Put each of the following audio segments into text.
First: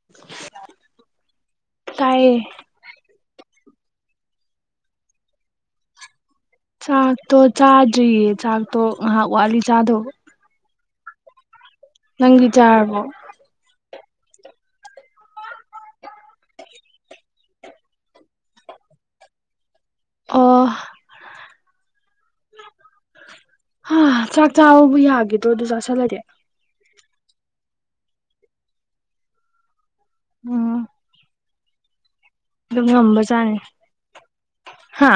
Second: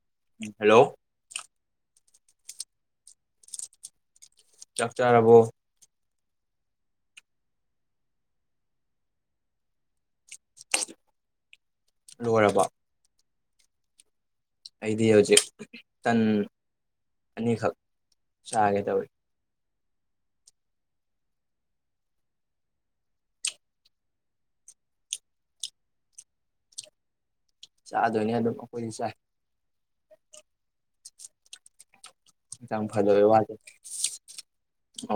[unintelligible] Hello. ꯇꯥꯏꯌꯦ꯫ ꯆꯥꯛ ꯆꯥꯔꯕꯣ꯫ ꯆꯥꯛꯇꯣ ꯆꯥꯗ꯭ꯔꯤꯌꯦ ꯆꯥꯛꯇꯣ ꯉꯍꯥꯛ ꯋꯥꯠꯂꯤ ꯆꯥꯗꯧꯕ꯫ [unintelligible] ꯅꯪꯗꯤ ꯆꯥꯔꯕꯣ꯫ ꯑꯩꯗꯤ ꯍꯧꯖꯤꯛ ꯇꯟ ꯑꯅꯤꯈꯛ ꯆꯥꯒꯦ ꯇꯧꯔꯤ꯫ ꯑꯣ꯫ ꯍꯥ ꯆꯥꯛ ꯆꯕꯕꯨ ꯌꯥꯒꯤꯗ꯭ꯔꯣ ꯑꯗꯨ ꯆꯁꯜꯂꯗꯤ꯫ ꯆꯥꯗꯣꯏꯅꯦ ꯑꯗꯨꯝ ꯑꯩꯈꯣꯏꯗꯤ ꯆꯥꯏ꯫ ꯑꯣ꯫ [inaudible] ꯍꯛꯆꯥꯡ ꯉꯝꯕꯖꯥꯠꯅꯤ ꯍꯥ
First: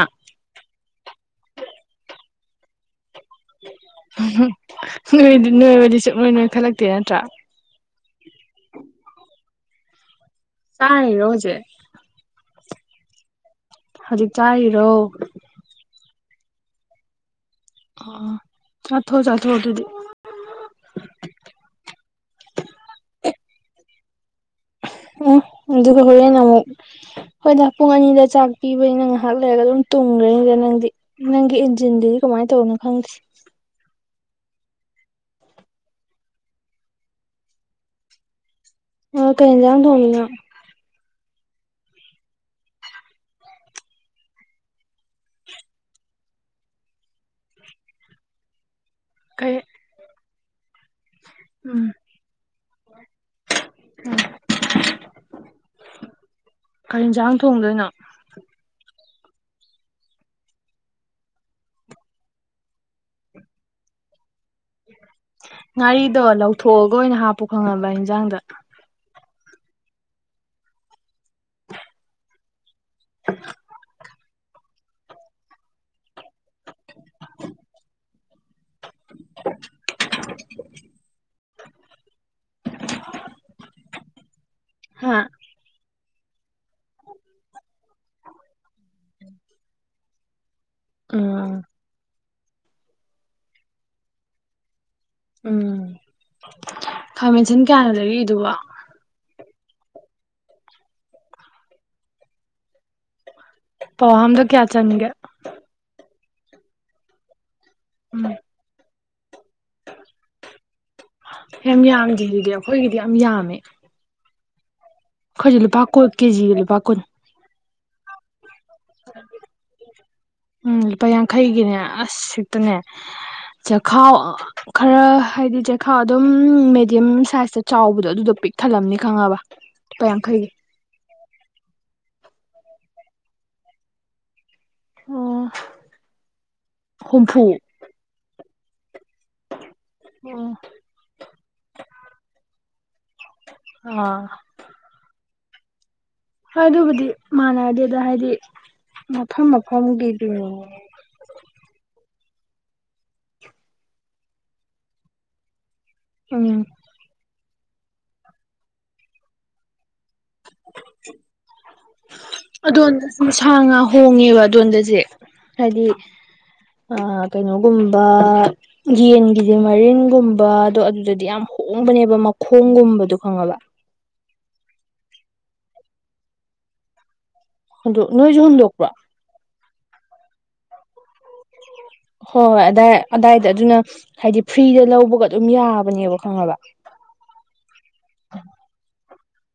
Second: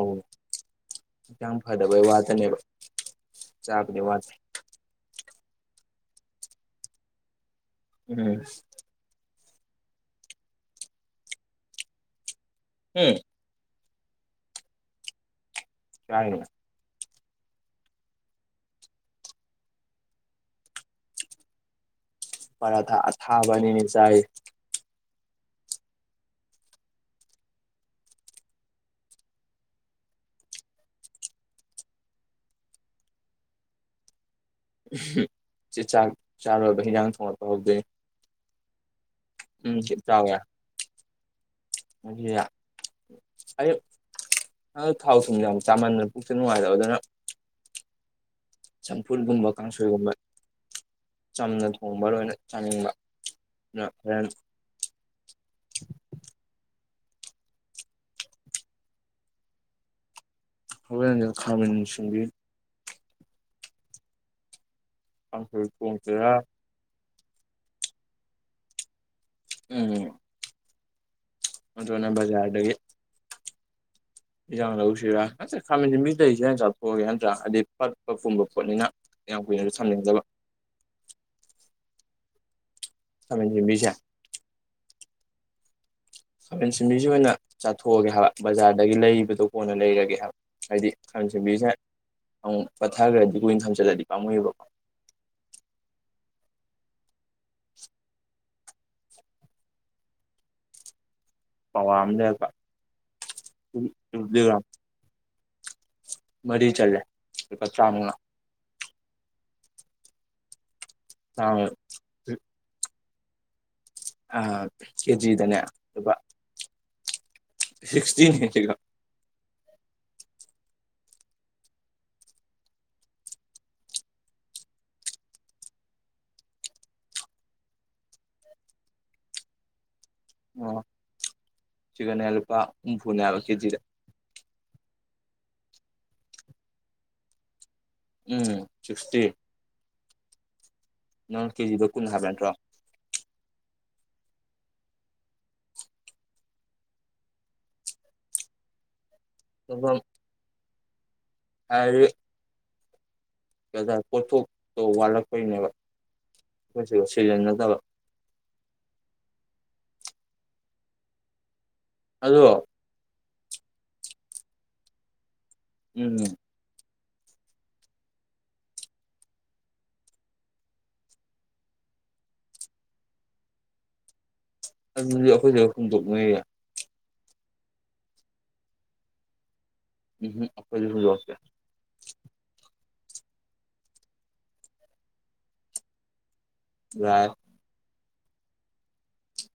ꯐꯗꯕꯩ ꯋꯥꯗꯅꯦꯕ ꯆꯥꯕꯗꯤ ꯋꯥꯗꯦ꯫ ꯅꯣꯏꯗꯤ ꯅꯣꯏꯕꯗꯤ ꯁꯨꯛꯅꯣꯏ ꯅꯣꯏꯈꯜꯂꯛꯇꯦ ꯅꯠꯇ꯭ꯔꯥ꯫ ꯎꯝ꯫ ꯆꯥꯏꯔꯣ ꯍꯧꯖꯤꯛ꯫ [unintelligible] ꯍꯧꯖꯤꯛ ꯆꯥꯔꯤꯔꯣ꯫ ꯌꯥꯥꯏꯅꯦ꯫ ꯑꯣ ꯆꯥꯊꯣ ꯆꯥꯊꯣ ꯑꯗꯨꯗꯤ꯫ ꯄꯥꯔꯥꯊ ꯑꯁꯥꯕ ꯑꯅꯤꯅꯦ ꯆꯥꯔꯤꯁꯦ꯫ ꯎꯝ ꯎꯗꯨꯗꯤ ꯍꫭꯔꯦꯅ ꯑꯃꯨꯛ ꯍꯣꯏꯗ ꯄꯨꯡ ꯑꯅꯤꯗ ꯆꯥꯛ ꯄꯤꯕꯅꯤꯅ ꯉꯥꯏꯍꯥꯛ ꯂꯩꯔꯒ ꯑꯗꯨꯝ ꯇꯨꯝꯈ꯭ꯔꯅꯤꯗ ꯅꯪꯗꯤ꯫ ꯅꯪꯒꯤ ꯏꯟꯖꯤꯟꯗꯨꯗꯤ ꯀꯃꯥꯏꯅ ꯇꯧꯕꯅꯣ ꯈꯪꯗ꯭ꯦ꯫ ꯆꯦ ꯆꯥꯛ ꯆꯥꯔꯣꯏꯕ ꯍꯤꯟꯖꯥꯡ ꯊꯣꯡꯉꯠꯄ ꯍꯧꯗꯣꯏꯅꯤ꯫ ꯑꯣ ꯀꯩ ꯏꯟꯖꯥꯡ ꯊꯣꯡꯉꯤꯅꯣ [inaudible] [inaudible] ꯑꯗꫭ ꯊꯥꯎ ꯊꯨꯝ ꯌꯥꯝ ꯆꯥꯃꯟꯗꯅ ꯄꯨꯛꯁꯦ ꯅꯨꯡꯉꯥꯏꯇꯕ ꯑꯗꯨꯅ ꯆꯝꯐꯨꯠꯒꯨꯝꯕ ꯀꯩ ꯀꯥꯡꯁꯣꯏꯒꯨꯝꯕ ꯆꯝꯅ ꯎꯝ ꯊꯣꯡꯕ ꯂꯣꯏꯅ ꯆꯥꯅꯤꯡꯕ ꯑꯗꯨꯅ ꯍꯣꯔꯦꯟ ꯀꯔꯤ ꯍꯦꯟꯖꯥꯡ ꯊꯣꯡꯗꯣꯏꯅꯣ꯫ ꯍꯋꯥꯏ ꯈꯥꯃꯤꯁꯤꯡꯕꯤ꯫ ꯀꯥꯡꯁꯣꯏ ꯉꯥꯔꯤꯗꯣ ꯊꯣꯡꯁꯤꯔꯥ ꯂꯧꯊꯣꯛꯑꯒ ꯑꯣꯏꯅ ꯍꯥꯞꯄꯨ ꯈꯪꯉꯕ ꯍꯤꯟꯖꯥꯡꯗ꯫ ꯎꯝ꯫ ꯃꯗꯨꯅ ꯕꯖꯥꯔꯗꯒꯤ [unintelligible] [inaudible] ꯄꯠꯄ ꯄꯨꯝꯕ ꯄꯣꯠꯅꯤꯅ ꯌꯥꯝ ꯀꯨꯏꯅꯁꯨ ꯊꯝꯅꯤꯡꯗꯕ꯫ [unintelligible] ꯈꯥꯃꯦꯟ ꯁꯤꯟꯕꯤꯁꯦ꯫ ꯍꯥꯥ꯫ ꯈꯥꯃꯦꯟ ꯁꯤꯟꯕꯤꯁꯤ ꯑꯣꯏꯅ ꯆꯥꯊꯣꯛꯑꯒꯦ ꯍꯥꯏꯕ ꯕꯖꯥꯔꯗꯒꯤ ꯂꯩꯕꯗꯣ ꯀꯣꯟꯅ ꯂꯩꯔꯒꯦ ꯍꯥꯏꯕ ꯍꯥꯏꯗꯤ ꯎꯝ ꯈꯪꯁꯕꯤꯁꯦ ꯑꯃꯨꯛ ꯐꯠꯊꯈ꯭ꯔꯗꯤ ꯀꯨꯏꯅ ꯊꯝꯆꯠꯂꯗꯤ ꯄꯥꯃꯨꯏꯒꯦꯕꯀꯣ ꯎꯝ ꯈꯥꯃꯦꯟ ꯑꯁꯤꯟ ꯀꯌꯥꯅꯣ ꯂꯩꯔꯛꯢꯗꯨꯕꯣ ꯄꯥꯋꯥ ꯑꯃ ꯂꯩꯔꯛꯄ ꯄꯋꯥ ꯑꯝꯗ ꯀꯌꯥ ꯆꯟꯒꯦ [unintelligible] ꯃꯔꯤ ꯆꯥꯜꯂꯦ ꯂꯨꯄꯥ ꯆꯥꯃꯥ ꯎꯝ ꯇꯔꯥꯃꯉꯥ ꯌꯥꯝ ꯌꯥꯝꯗꯦꯌꯦ ꯑꯩꯈꯣꯏꯒꯤꯗꯤ ꯌꯥꯝ ꯌꯥꯝꯃꯦ ꯑꯩꯈꯣꯏꯗꯤ ꯀꯦꯖꯤꯗꯅꯦ ꯀꯨꯟ ꯂꯨꯄꯥ ꯀꯦꯖꯤꯒꯤ ꯂꯨꯄꯥ ꯀꯨꯟ ꯁꯤꯛꯁꯇꯤꯅꯦ ꯁꯤꯗ ꯎꯝ ꯂꯨꯄꯥ ꯌꯥꯡꯈꯩꯒꯤꯅꯦ ꯑꯁ [unintelligible] ꯆꯦꯈꯥꯎ ꯈꯔ ꯍꯥꯏꯗꯤ ꯆꯦꯈꯥꯎ ꯑꯗꯨꯝ ꯃꯦꯗꯤꯌꯝ ꯁꯥꯏꯖꯇ ꯆꯥꯎꯕꯗꯣ ꯑꯗꯨꯗꯣ ꯄꯤꯛ ꯊꯜꯂꯝꯅꯤ ꯈꯪꯉꯕ ꯂꯨꯄꯥ ꯌꯥꯡꯈꯩꯒꯤ ꯑꯣ ꯁꯤꯗꯅꯦ ꯂꯨꯄꯥ ꯍꯨꯝꯐꯨꯅꯦ ꯍꯥꯢꯕ ꯀꯦꯖꯤꯗ ꯑꯣ ꯍꯨꯝꯐꯨ ꯎꯝ ꯁꯤꯛꯁꯇꯤ ꯑꯣ ꯅꯪ ꯀꯦꯖꯤꯗꯣ ꯀꯨꯟ ꯍꯥꯏꯕ ꯅꯠꯇ꯭ꯔꯣ ꯑꯥ ꯍꯣꯏ ꯑꯗꯨꯕꯨꯗꯤ ꯃꯥꯟꯅꯗꯦꯗ ꯑꯗ ꯍꯥꯏꯗꯤ ꯃꯐꯝ ꯃꯐꯝꯒꯤꯗꯨꯅꯦ ꯑ [unintelligible] ꯀꯗꯥ ꯄꯣꯠꯊꯣꯛꯇꯣ ꯋꯥꯠꯂꯛꯄꯩꯅꯦꯕ ꯎꯝ ꯑꯩꯈꯣꯢ ꯁꯤꯗ ꯁꯤꯖꯟꯅꯗꯕ [inaudible] ꯑꯗꯣ ꯑꯗꯣꯝ ꯁꯥ ꯉꯥ ꯍꯣꯡꯉꯦꯕ ꯑꯗꯣꯟꯗꯗꯤ ꯍꯥꯏꯗꯤ ꯎꯝ ꯑꯥ ꯀꯩꯅꯣꯒꯨꯝꯕ ꯌꯦꯟꯒꯤꯗꯤ ꯃꯔꯤꯟꯒꯨꯝꯕꯗꯣ ꯑꯗꯨꯗꯗꯤ ꯌꯥꯝ ꯍꯣꯡꯕꯅꯦꯕ ꯃꯈꯣꯡꯒꯨꯝꯕꯗꯣ ꯈꯪꯉꯕ ꯑꯗꯨꯗꯤ ꯑꯩꯈꯣꯏꯗ ꯈꯨꯝꯗꯣꯛꯅꯩꯕ ꯑꯗꯨ ꯅꯣꯏꯁꯨ ꯍꯨꯟꯗꯣꯛ ꯄ꯭ꯔꯣ ꯎꯝ ꯎꯝ ꯑꯩꯈꯣꯢꯗꯤ ꯍꯨꯟꯗꯣꯛꯇꯦ꯫ ꯍꯣꯏ ꯑꯗꯥꯏ ꯑꯗꯥꯏꯗ ꯑꯗꯨꯅ ꯍꯥꯏꯗꯤ ꯐ꯭ꯔꯤꯗ ꯂꯧꯕꯒ ꯑꯗꯨꯝ ꯌꯥꯕꯅꯦꯕ ꯈꯪꯉꯕ ꯌꯥꯢ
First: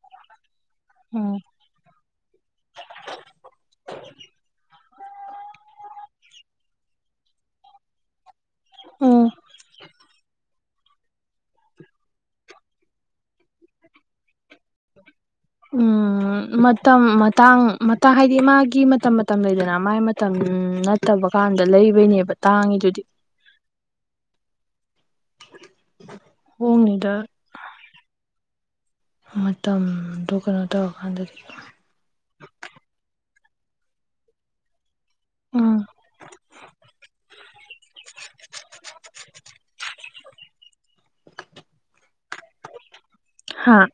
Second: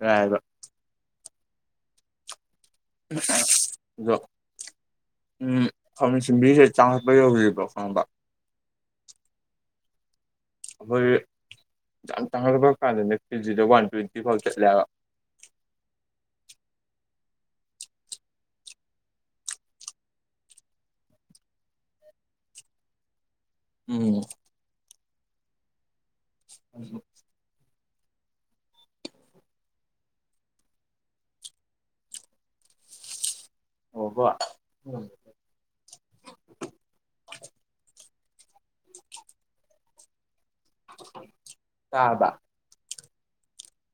ꯌꯥꯢꯕ ꯎꯝ ꯑꯁ ꯑꯗꯣ [unintelligible] ꯆꯥꯎꯈꯠꯄ ꯌꯧꯔꯤꯕ꯭ꯔꯣ ꯈꯪꯕ ꯎꯝ ꯑꯩꯈꯣꯏ ꯌꯥꯝ ꯇꯥꯡꯈꯠꯂꯛꯄ ꯀꯥꯟꯗꯗꯤ ꯀꯦꯖꯤꯗ ꯋꯥꯟ ꯇ꯭ꯋꯦꯟꯇꯤ ꯐꯥꯎ ꯆꯠꯂꯦꯕ ꯎꯝ ꯃꯇꯝ ꯃꯇꯥꯡ ꯃꯇꯥꯡ ꯍꯥꯏꯗꯤ ꯃꯥꯒꯤ ꯃꯇꯝ ꯃꯇꯝ ꯂꯩꯗꯅ ꯃꯥꯒꯤ ꯃꯇꯝ ꯅꯠꯇꯕ ꯀꯥꯟꯗ ꯂꯩꯕꯩꯅꯦꯕ ꯇꯥꯡꯉꯤꯗꯨꯗꯤ ꯎꯝ ꯍꯣꯡꯉꯤꯗꯣ ꯃꯇꯝꯗꯨ ꯀꯩꯅꯣ ꯇꯧꯔꯀꯥꯟꯗ ꯑꯣꯛꯑꯥꯕꯣ ꯎꯝ ꯇꯥꯔꯕꯥ ꯍꯥꯥ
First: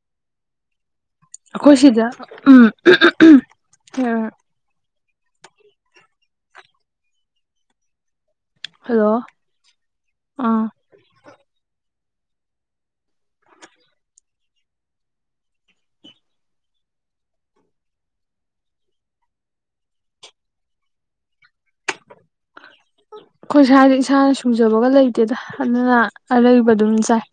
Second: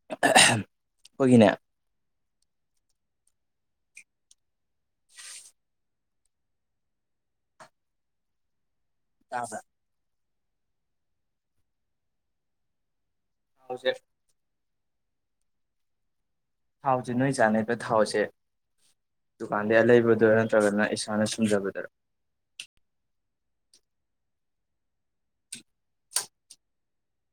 [unintelligible] ꯑꯩꯈꯣꯏꯒꯤꯅꯦ ꯑꯩꯈꯣꯏꯁꯤꯗꯥ ꯎꯝ ꯍꯅꯂ ꯍꯜꯂꯣ ꯇꯥꯕ꯭ꯔꯥ ꯑꯥ ꯊꯥꯎꯁꯦ ꯊꯥꯎꯁꯦ ꯅꯣꯏ ꯆꯥꯅꯩꯕ ꯊꯥꯎꯁꯦ ꯗꯨꯀꯥꯟꯗꯩ ꯑꯥꯂꯩꯕꯗꯨ ꯅꯠꯇ꯭ꯔꯒꯅ ꯏꯁꯥꯅ ꯁꯨꯝꯖꯕꯗꯨꯔ ꯑꯩꯈꯣꯏ ꯁ꯭ꯋꯥꯏꯗ ꯏꯁꯥꯅ ꯁꯨꯡꯖꯕꯒ ꯂꯩꯇꯦꯗ ꯑꯗꯨꯅ ꯑꯔꯩꯕ ꯑꯗꯨꯝ ꯆꯥꯏ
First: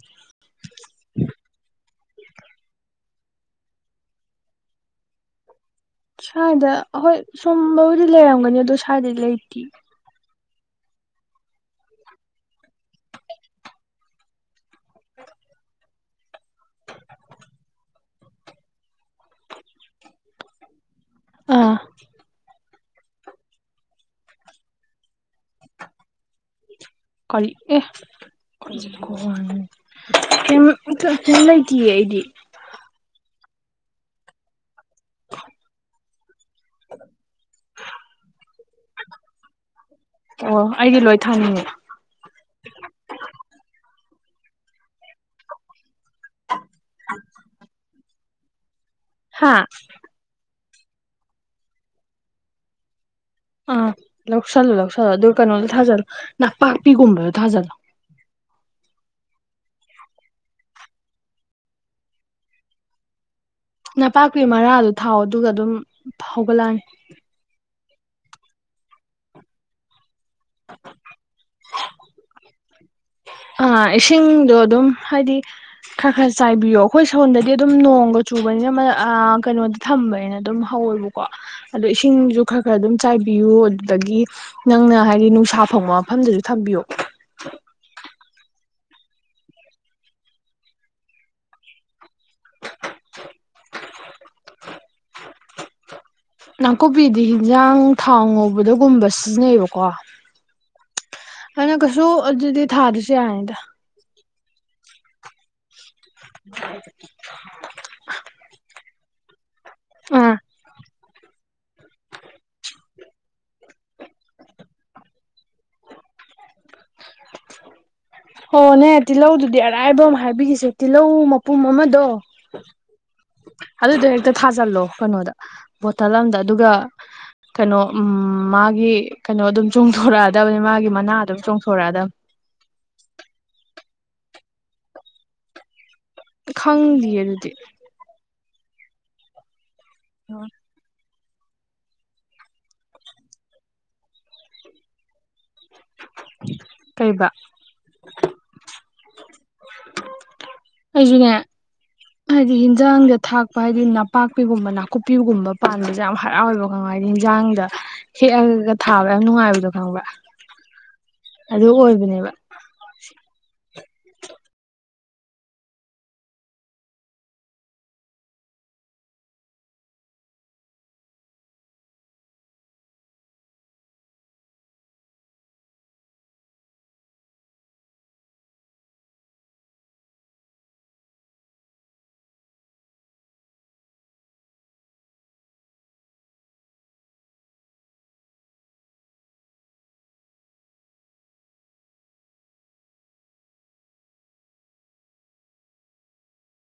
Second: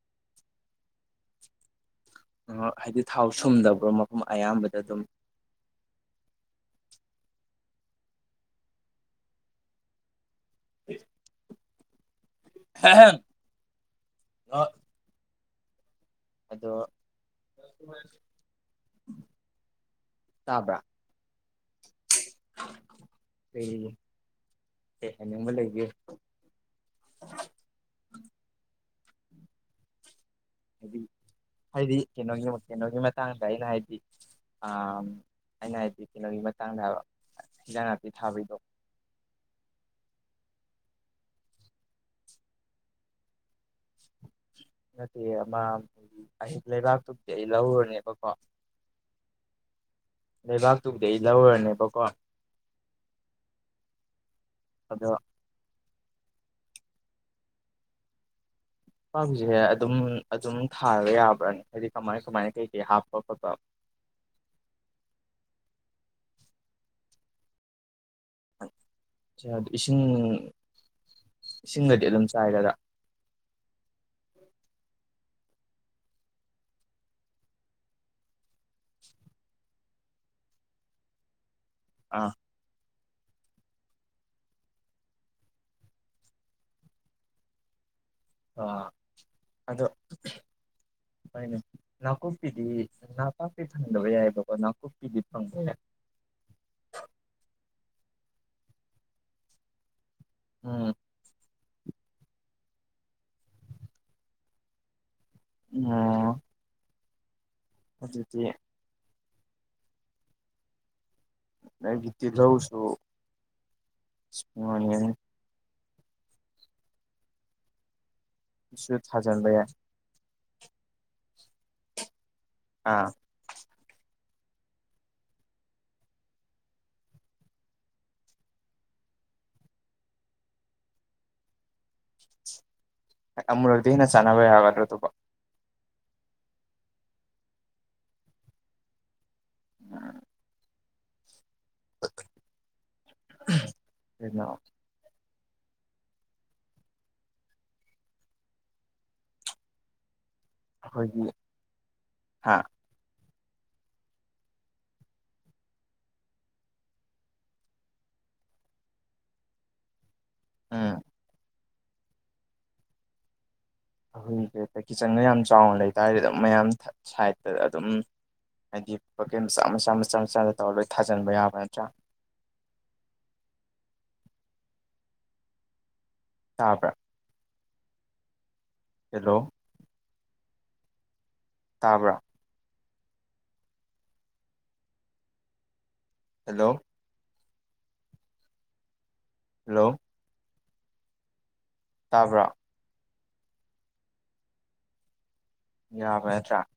ꯑꯣ ꯍꯥꯏꯗꯤ ꯊꯥꯎ ꯁꯨꯝꯗꯕ꯭ꯔꯣ ꯃꯐꯝ ꯑꯌꯥꯝꯕꯗ ꯑꯗꯨꯝ ꯁ꯭ꯋꯥꯏꯗ ꯍꯣꯏ ꯁꯨꯝꯕꯕꯨꯗꯤ ꯂꯩꯔꯝꯒꯅꯤ ꯑꯗꯣ ꯁ꯭ꯋꯥꯏꯗꯗꯤ ꯂꯩꯇꯦ [inaudible] ꯑꯦꯍꯨꯝ ꯑꯗꯣ ꯇꯥꯕ꯭ꯔꯥ ꯑꯥ ꯀꯩ ꯀꯩ ꯍꯥꯏꯅꯤꯡꯕ ꯂꯩꯒꯦ ꯀꯔꯤ ꯑꯦ [unintelligible] ꯀꯦꯝ ꯍꯥꯏꯗꯤ ꯀꯦꯝꯇꯥ ꯂꯩꯇꯦꯌꯦ ꯍꯥꯏꯗꯤ ꯑꯩꯗꯤ ꯀꯩꯅꯣꯒꯤ ꯀꯩꯅꯣꯒꯤ ꯃꯇꯥꯡꯗ ꯑꯩꯅ ꯍꯥꯏꯗꯤ ꯑꯥ ꯑꯩꯅ ꯍꯥꯏꯗꯤ ꯀꯩꯅꯣꯒꯤ ꯃꯇꯥꯡꯗ ꯍꯥꯏꯕ ꯍꯤꯟꯖꯥꯡ ꯅꯥꯄꯤ ꯊꯥꯕꯩꯗꯨ ꯑꯣ ꯑꯩꯗꯤ ꯂꯣꯏ ꯊꯥꯅꯤꯡꯉꯦ ꯅꯠꯇꯦꯌꯦ ꯑꯃ ꯑꯁꯤ ꯂꯩꯕꯥꯛꯇꯨꯕꯨꯗꯤ ꯑꯩ ꯂꯧꯔꯨꯔꯅꯦꯕꯀꯣ ꯍꯥꯥ ꯂꯩꯕꯥꯛꯇꯨꯕꯨꯗꯩ ꯑꯩ ꯂꯧꯔꯨꯔꯅꯦꯕꯀꯣ ꯑꯥ ꯂꯧꯁꯜꯂꯣ ꯑꯗꯣ ꯂꯧꯁꯜꯂꯣ ꯑꯗꯨ ꯀꯩꯅꯣꯗꯣ ꯔꯊꯥꯖꯜꯂꯣ ꯅꯥꯄꯥꯛꯄꯤꯒꯨꯝꯕꯗꯣ ꯊꯥꯖꯜꯂꯣ ꯄꯥꯛꯄꯤꯁꯦ ꯑꯗꯨꯝ ꯑꯗꯨꯝ ꯊꯥꯔꯒ ꯌꯥꯕ꯭ꯔꯅꯤ ꯍꯥꯏꯗꯤ ꯀꯃꯥꯏ ꯀꯃꯥꯏꯅ ꯀꯩ ꯀꯩ ꯍꯥꯞꯄ ꯈꯣꯠꯄ ꯅꯄꯥꯛꯄꯤ ꯃꯔꯥꯗꯣ ꯊꯥꯎ ꯑꯗꯨꯒ ꯑꯗꯨꯝ ꯍꯧꯒꯠꯂꯛꯑꯅꯤ ꯑꯗꯨ ꯏꯁꯤꯡ ꯏꯁꯤꯡꯅꯗꯤ ꯑꯗꯨꯝ ꯆꯥꯏꯗꯅ ꯑ ꯏꯁꯤꯡꯗꯣ ꯑꯗꯨꯝ ꯍꯥꯏꯗꯤ ꯈꯔ ꯈꯔ ꯆꯥꯏꯕꯤꯌꯣ ꯑꯩꯈꯣꯏ ꯁꯣꯟꯗꯗꯤ ꯑꯗꯨꯝ ꯅꯣꯡꯒ ꯆꯨꯕꯅꯤꯅ ꯀꯩꯅꯣꯗ ꯊꯝꯕꯅꯤꯅ ꯑꯗꯨꯝ ꯍꯧꯑꯕ ꯀꯣ ꯑꯗꯨ ꯑꯥ ꯏꯁꯤꯡꯁꯨ ꯈꯔ ꯈꯔ ꯑꯗꯨꯝ ꯆꯥꯏꯕꯤꯌꯨ ꯑꯗꯨꯗꯒꯤ ꯅꯪꯅ ꯍꯥꯏꯗꯤ ꯅꯨꯡꯁꯥ ꯐꯪꯕ ꯃꯐꯝꯗꯁꯨ ꯊꯝꯕꯤꯌꯨ ꯑ ꯑꯗꯣ ꯍꫭꯏꯅꯦ ꯅꯥꯀꯨꯞꯄꯤꯗꯤ ꯅꯥ ꯄꯥꯛꯄꯤ ꯐꯪꯗꯕ ꯌꯥꯏꯑꯕꯀꯣ ꯅꯥꯀꯨꯞꯄꯤꯗꯤ ꯐꯪꯕꯅꯦ ꯅꯥꯀꯨꯞꯄꯤꯗꯤ ꯍꯟꯖꯥꯡ ꯊꯥꯎ ꯉꯧꯕꯗꯒꯨꯝꯕ ꯁꯤꯖꯤꯟꯅꯩꯌꯦꯕꯀꯣ ꯎꯝ ꯑꯩꯅꯥ ꯀꯩꯁꯨ ꯑꯗꯨꯗꯤ ꯊꯥꯗꯁꯨ ꯌꯥꯏ ꯅꯤꯗ ꯎꯝ [inaudible] ꯑꯗꯨꯗꯤ ꯑꯥ ꯑꯩꯒꯤ ꯇꯤꯂꯧꯁꯨ ꯏꯁꯄꯔꯤꯡ ꯑꯣꯅꯤꯑꯣꯟ ꯍꯣꯅꯦ ꯁꯨ ꯊꯥꯖꯤꯟꯕ ꯇꯤꯜꯍꯧꯗꯨꯗꯤ ꯌꯥꯏ ꯑꯔꯥꯏꯕ ꯑꯃ ꯍꯥꯏꯕꯤꯈꯤꯁꯦ ꯇꯤꯜꯍꯧ ꯃꯄꯨꯝ ꯑꯃꯗꯣ ꯑꯥ ꯑꯗꯨꯗꯣ ꯍꯦꯛꯇ ꯊꯥꯖꯜꯂꯣ ꯀꯩꯅꯣꯗ ꯕꯣꯇꯜ ꯑꯃꯝꯗ ꯑꯗꯨꯒ ꯀꯩꯅꯣ ꯎꯝ ꯃꯥꯒꯤ ꯀꯩꯅꯣ ꯑꯗꯨꯝ ꯆꯣꯡꯊꯣꯔꯛꯑꯗꯕꯅꯤ ꯃꯥꯒꯤ ꯃꯅꯥꯗꯨꯝ ꯆꯣꯡꯊꯣꯔꯛꯑꯗꯕꯅꯤ ꯑꯃꯨꯨꯔꯛꯗꯤ ꯍꯦꯟꯅ ꯆꯟꯅꯕ ꯌꯥꯒꯗ꯭ꯔ ꯑꯗꯨꯕꯣ ꯈꯪꯗꯤꯌꯦ ꯑꯗꯨꯗꯤ [unintelligible] [unintelligible] ꯀꯩꯅꯣ ꯀꯩꯕ ꯑꯩꯈꯣꯏꯒꯤ ꯑꯩꯖꯨꯅꯦ ꯍꯥꯏꯗꯤ ꯍꯥ ꯍꯤꯟꯖꯥꯡꯗ ꯊꯥꯛ ꯍꯥꯏꯗꯤ ꯅꯄꯥꯛꯄꯤꯒꯨꯝꯕ ꯅꯥꯀꯨꯞꯄꯤꯒꯨꯝꯕ ꯄꯥꯟꯕꯖꯦ ꯌꯥꯝ ꯍꯔꯥꯎꯋꯦꯕ ꯈꯪꯉꯕ ꯍꯥꯏꯗꯤ ꯏꯟꯖꯥꯡꯗ ꯍꯦꯛꯑꯒꯒ ꯊꯥꯕ ꯌꯥꯝ ꯅꯨꯡꯉꯥꯏꯕꯗꯣ ꯈꯪꯕ꯭ꯔ ꯎꯝ ꯑꯗꯨ ꯑꯣꯏꯕꯅꯦꯕ [unintelligible] ꯀꯤꯠꯆꯟꯒ ꯌꯥꯝ ꯆꯥꯎꯅ ꯂꯩꯇꯥꯥꯔꯗꯤ ꯑꯗꯨꯝ ꯃꯌꯥꯝ ꯁꯥꯏꯠꯇ ꯑꯗꯨꯝ ꯍꯥꯏꯗꯤ ꯕꯀꯦꯠ ꯃꯆꯥ ꯃꯆꯥ ꯃꯆꯥ ꯃꯆꯥꯗ ꯇꯧꯔꯒ ꯂꯣꯏ ꯊꯥꯖꯟꯕ ꯌꯥꯕ ꯅꯠꯇ꯭ꯔꯥ ꯇꯥꯕ꯭ꯔꯥ ꯍꯦꯂꯣ ꯇꯥꯕ꯭ꯔꯥ ꯍꯜꯂꯣ ꯍꯜꯂꯣ ꯇꯥꯕ꯭ꯔꯥ ꯌꯥꯕ ꯅꯇꯔꯥ